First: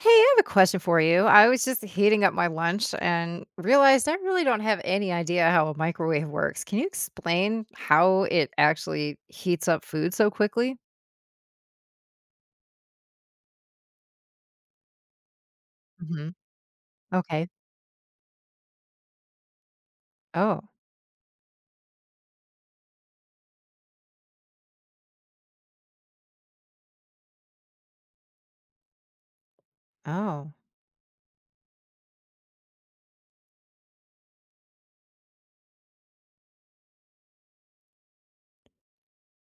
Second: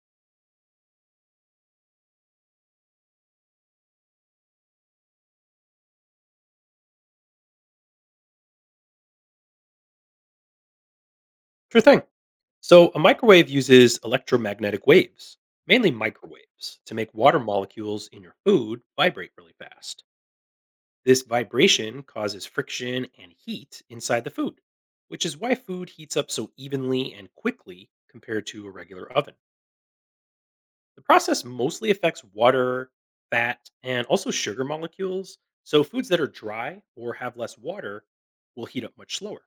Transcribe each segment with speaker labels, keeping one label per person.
Speaker 1: Hey, I have a question for you. I was just heating up my lunch and realized I really don't have any idea how a microwave works. Can you explain how it actually heats up food so quickly?
Speaker 2: Sure thing. So, a microwave uses electromagnetic waves, mainly
Speaker 1: Hmm.
Speaker 2: microwaves, to make water
Speaker 1: Okay.
Speaker 2: molecules in your food vibrate really fast.
Speaker 1: Oh,
Speaker 2: This vibration causes friction and heat inside the food, which is why food heats up so evenly and quickly compared to a regular oven.
Speaker 1: oh,
Speaker 2: The process mostly affects water, fat, and also sugar molecules. So, foods that are dry or have less water will heat up much slower.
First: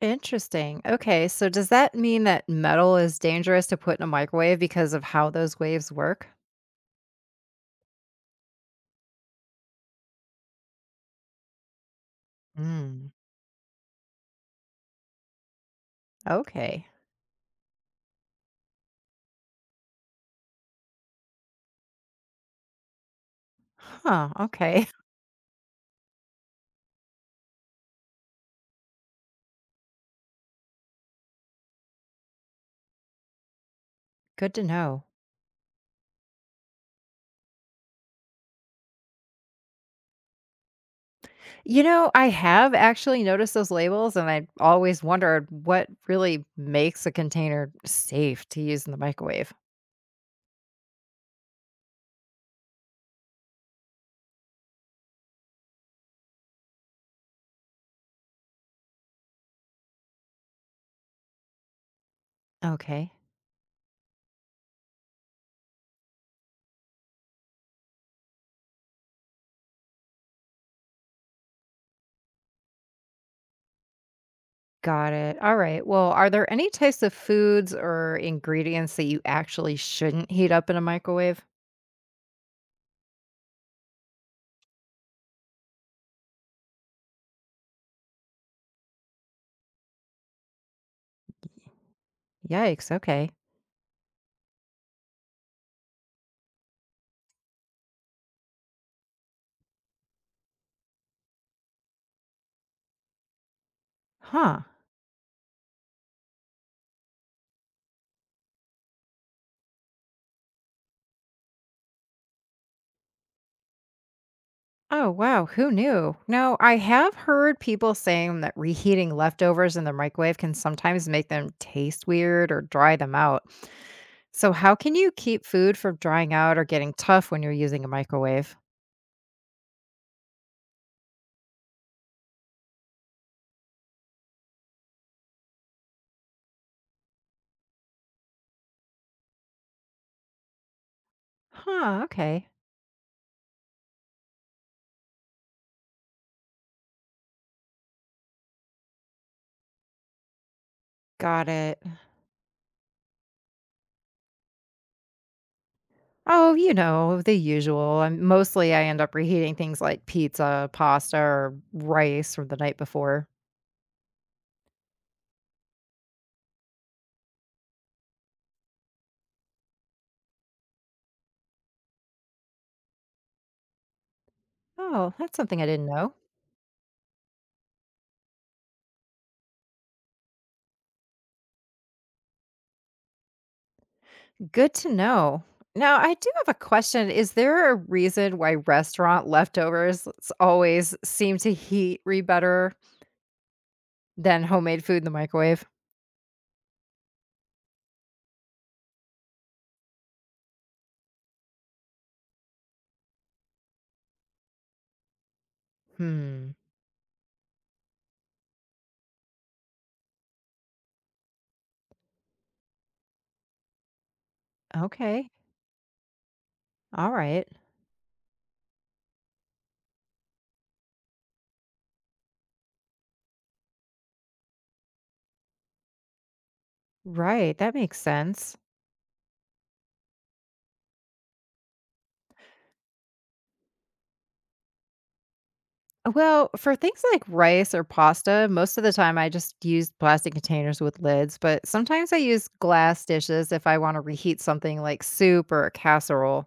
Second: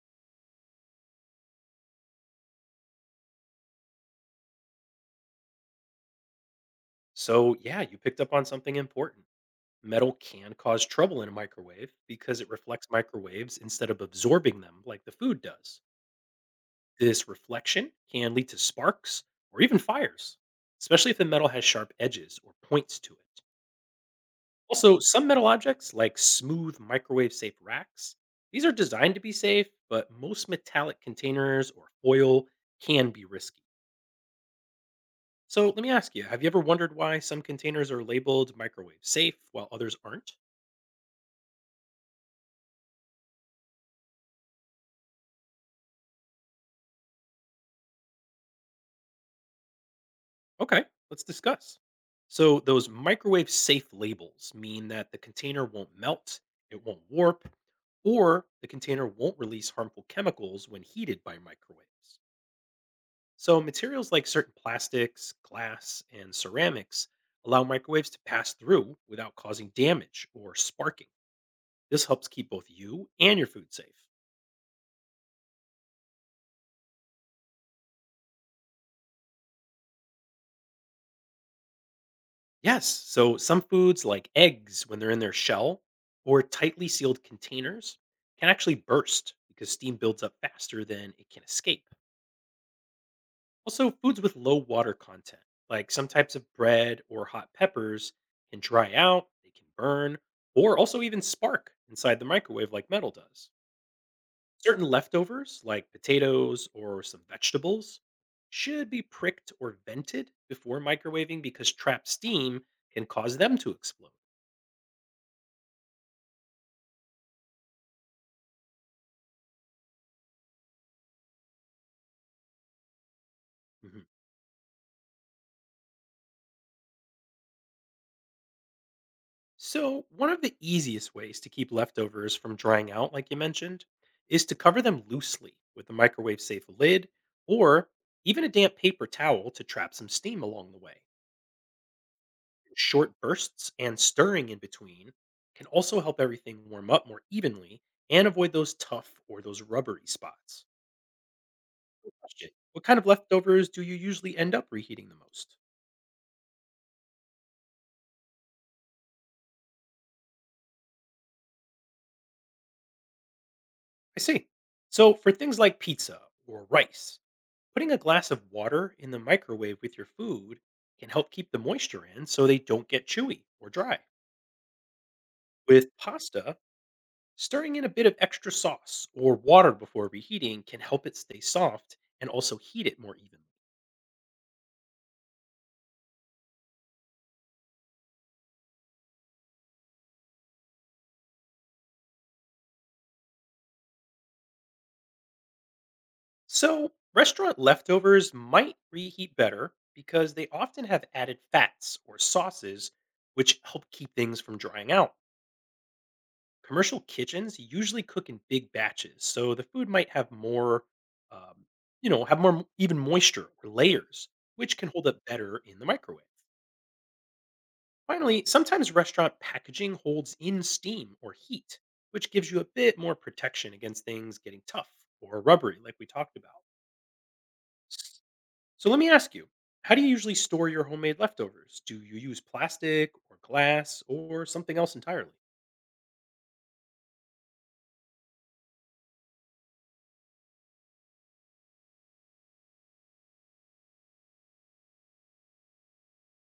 Speaker 1: interesting. Okay, so does that mean that metal is dangerous to put in a microwave because of how those waves work?
Speaker 2: So, yeah, you picked up on something important. Metal can cause trouble in a microwave because it reflects
Speaker 1: Mm,
Speaker 2: microwaves instead of absorbing them like the food does.
Speaker 1: okay.
Speaker 2: This reflection can lead to sparks or even fires, especially if the metal has sharp edges or points to it.
Speaker 1: Huh, okay.
Speaker 2: Also, some metal objects, like smooth microwave safe racks, these are designed to be safe, but most metallic containers or foil can be risky.
Speaker 1: Good to know.
Speaker 2: So, let me ask you, have you ever wondered why some containers are labeled microwave safe while others aren't?
Speaker 1: You know, I have actually noticed those labels, and I always wondered what really makes a container safe to use in the microwave.
Speaker 2: Okay, let's discuss. So, those microwave safe labels mean that the container won't melt, it won't warp, or the container won't release harmful chemicals when heated by microwaves.
Speaker 1: Okay,
Speaker 2: So, materials like certain plastics, glass, and ceramics allow microwaves to pass through without causing damage or sparking. This helps keep both you and your food safe.
Speaker 1: got it. All right. Well, are there any types of foods or ingredients that you actually shouldn't heat up in a microwave?
Speaker 2: Yes. So some foods, like eggs, when they're in their shell or tightly sealed containers, can actually burst because steam builds up faster than it can escape.
Speaker 1: Yikes. Okay.
Speaker 2: Also, foods with low water content, like some types of bread or hot peppers, can dry out, they can burn, or also even spark inside the microwave like metal does.
Speaker 1: Huh.
Speaker 2: Certain leftovers, like potatoes or some vegetables, should be pricked or vented before microwaving because trapped steam can cause them to explode.
Speaker 1: Oh, wow. Who knew? No, I have heard people saying that reheating leftovers in the microwave can sometimes make them taste weird or dry them out.
Speaker 2: Mhm.
Speaker 1: So, how can you keep food from drying out or getting tough when you're using a microwave?
Speaker 2: So, one of the easiest ways to keep leftovers from drying out, like you mentioned, is to cover them loosely with a microwave safe lid or even a damp paper towel to trap some steam along the way.
Speaker 1: Huh, okay.
Speaker 2: Short bursts and stirring in between can also help everything warm up more evenly and avoid those tough or those rubbery spots.
Speaker 1: Got it.
Speaker 2: Question, what kind of leftovers do you usually end up reheating the most?
Speaker 1: Oh, you know, the usual. And mostly I end up reheating things like pizza, pasta, or rice from the night before.
Speaker 2: I see. So, for things like pizza or rice, putting a glass of water in the microwave with your food can help keep the moisture in so they don't get chewy or dry.
Speaker 1: Oh, that's something I didn't
Speaker 2: With
Speaker 1: know.
Speaker 2: pasta, stirring in a bit of extra sauce or water before reheating can help it stay soft and also heat it more evenly.
Speaker 1: Good to know. Now, I do have a question. Is there a reason why restaurant leftovers always seem to heat re better than homemade food in the microwave?
Speaker 2: So, restaurant leftovers might reheat better because they often have added fats or sauces which help keep things from drying out.
Speaker 1: Hmm.
Speaker 2: Commercial kitchens usually cook in big batches, so the food might have more, um, have more m- even moisture or layers, which can hold up
Speaker 1: Okay.
Speaker 2: better in the microwave.
Speaker 1: All right.
Speaker 2: Finally, sometimes restaurant packaging holds in steam or heat, which gives you a bit more protection against things getting tough or rubbery, like we talked about.
Speaker 1: Right. That makes
Speaker 2: S-
Speaker 1: sense.
Speaker 2: So let me ask you, how do you usually store your homemade leftovers? Do you use plastic or glass or something else entirely?
Speaker 1: Well, for things like rice or pasta, most of the time I just use plastic containers with lids, but sometimes I use glass dishes if I want to reheat something like soup or a casserole.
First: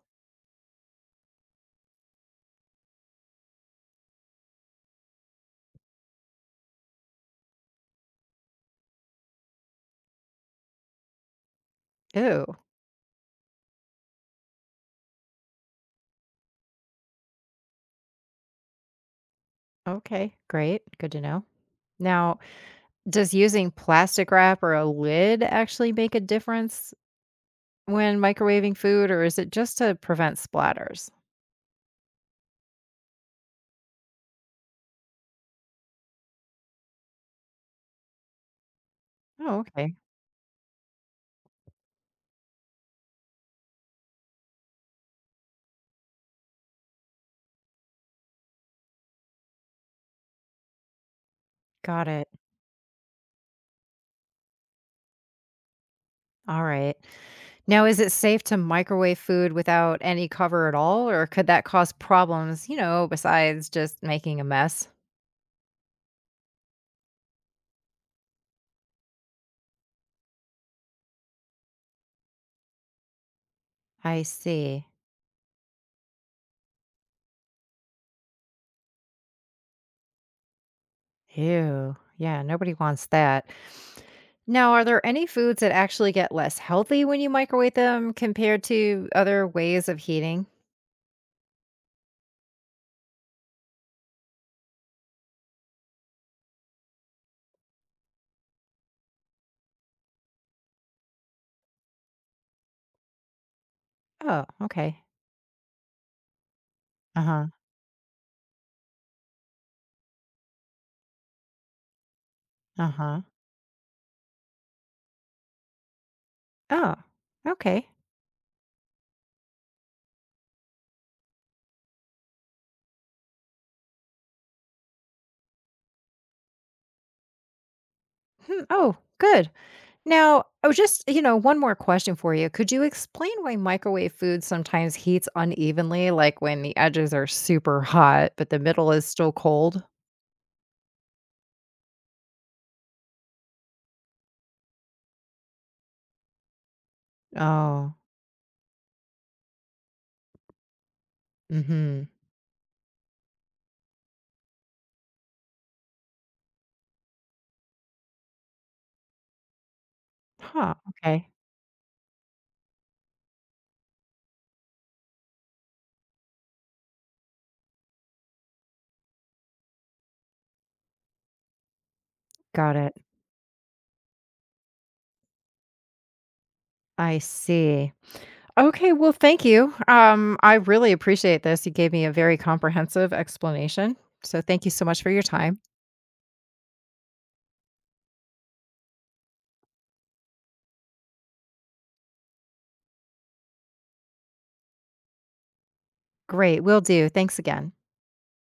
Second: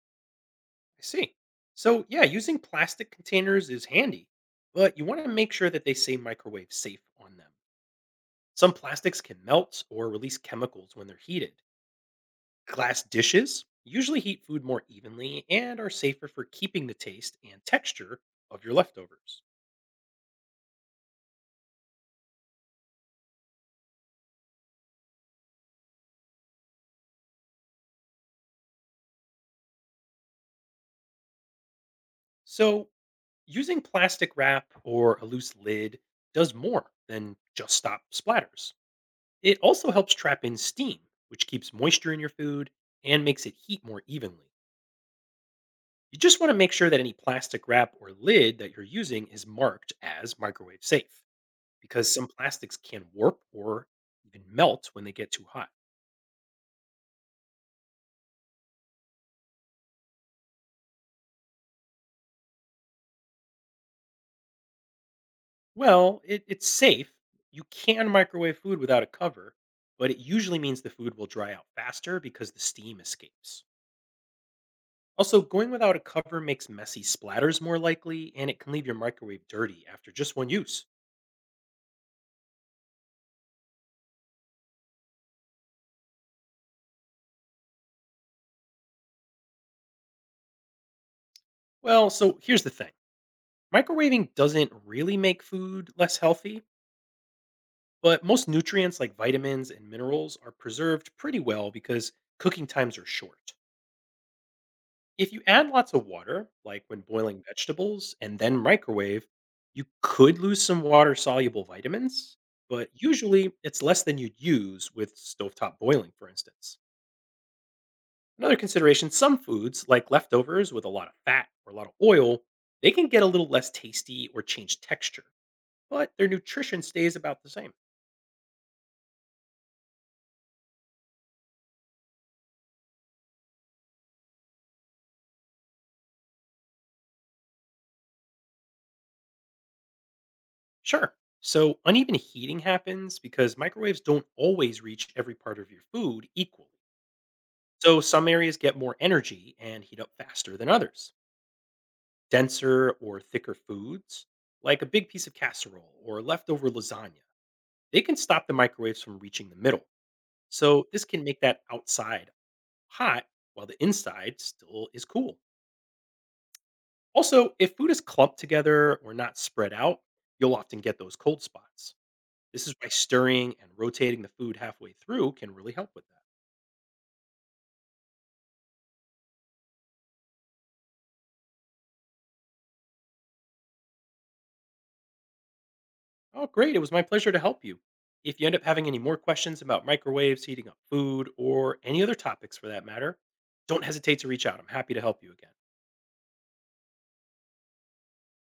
Speaker 2: I see. So, yeah, using plastic containers is handy, but you want to make sure that they say microwave safe on them. Some plastics can melt or release chemicals when they're heated.
Speaker 1: Ew.
Speaker 2: Glass dishes usually heat food more evenly and are safer for keeping the taste and texture of your leftovers.
Speaker 1: Okay, great. Good to know. Now, does using plastic wrap or a lid actually make a difference when microwaving food, or is it just to prevent splatters?
Speaker 2: So, using plastic wrap or a loose lid does more than just stop splatters. It
Speaker 1: Oh,
Speaker 2: also
Speaker 1: okay.
Speaker 2: helps trap in steam, which keeps moisture in your food and makes it heat more evenly. You just want to make sure that any plastic wrap or lid that you're using is marked as microwave safe
Speaker 1: Got
Speaker 2: because some
Speaker 1: it.
Speaker 2: plastics can warp or even melt when they get too hot.
Speaker 1: All right. Now, is it safe to microwave food without any cover at all, or could that cause problems, you know, besides just making a mess?
Speaker 2: Well, it's safe. You can microwave food without a cover, but it usually means the food will dry out faster because the steam escapes.
Speaker 1: I see.
Speaker 2: Also, going without a cover makes messy splatters more likely, and it can leave your microwave dirty after just one use.
Speaker 1: Ew. Yeah, nobody wants that. Now, are there any foods that actually get less healthy when you microwave them compared to other ways of heating?
Speaker 2: Well, so here's the thing, microwaving doesn't really make food less healthy. But most nutrients like vitamins and minerals are preserved pretty well because cooking times are short.
Speaker 1: Oh, okay.
Speaker 2: If you add lots of water, like when
Speaker 1: Uh
Speaker 2: boiling
Speaker 1: huh.
Speaker 2: vegetables and then microwave, you could lose some water soluble vitamins, but
Speaker 1: Uh huh.
Speaker 2: usually it's less than you'd use with stovetop boiling, for instance.
Speaker 1: Oh, okay.
Speaker 2: Another consideration, some foods, like leftovers with a lot of fat or a lot of oil, they can get a little less tasty or change texture, but their nutrition stays about the same.
Speaker 1: Hmm, oh, good. Now, oh, you know, one more question for you. Could you explain why microwave food sometimes heats unevenly, like when the edges are super hot, but the middle is still cold?
Speaker 2: Sure. So, uneven heating happens because microwaves don't always reach every part of your food equally.
Speaker 1: Oh,
Speaker 2: So, some areas get more energy and heat up faster than others.
Speaker 1: mm-hmm.
Speaker 2: Denser or thicker foods, like a big piece of casserole or leftover lasagna, they can stop the microwaves from reaching the middle.
Speaker 1: Huh.
Speaker 2: So, this can
Speaker 1: Okay.
Speaker 2: make that outside hot while the inside still is cool. Also, if food is clumped together or not spread out, you'll often get those cold spots. This is
Speaker 1: Got
Speaker 2: why
Speaker 1: it.
Speaker 2: stirring and rotating the food halfway through can really help with that.
Speaker 1: I see. Okay. Well, thank you. I really appreciate this. You gave me a very comprehensive explanation. So thank you so much for your time.
Speaker 2: Oh, great. It was my pleasure to help you. If you end up having any more questions about microwaves, heating up food, or any other topics for that matter, don't hesitate to reach out. I'm happy to help you again.
Speaker 1: Great. Will do. Thanks again.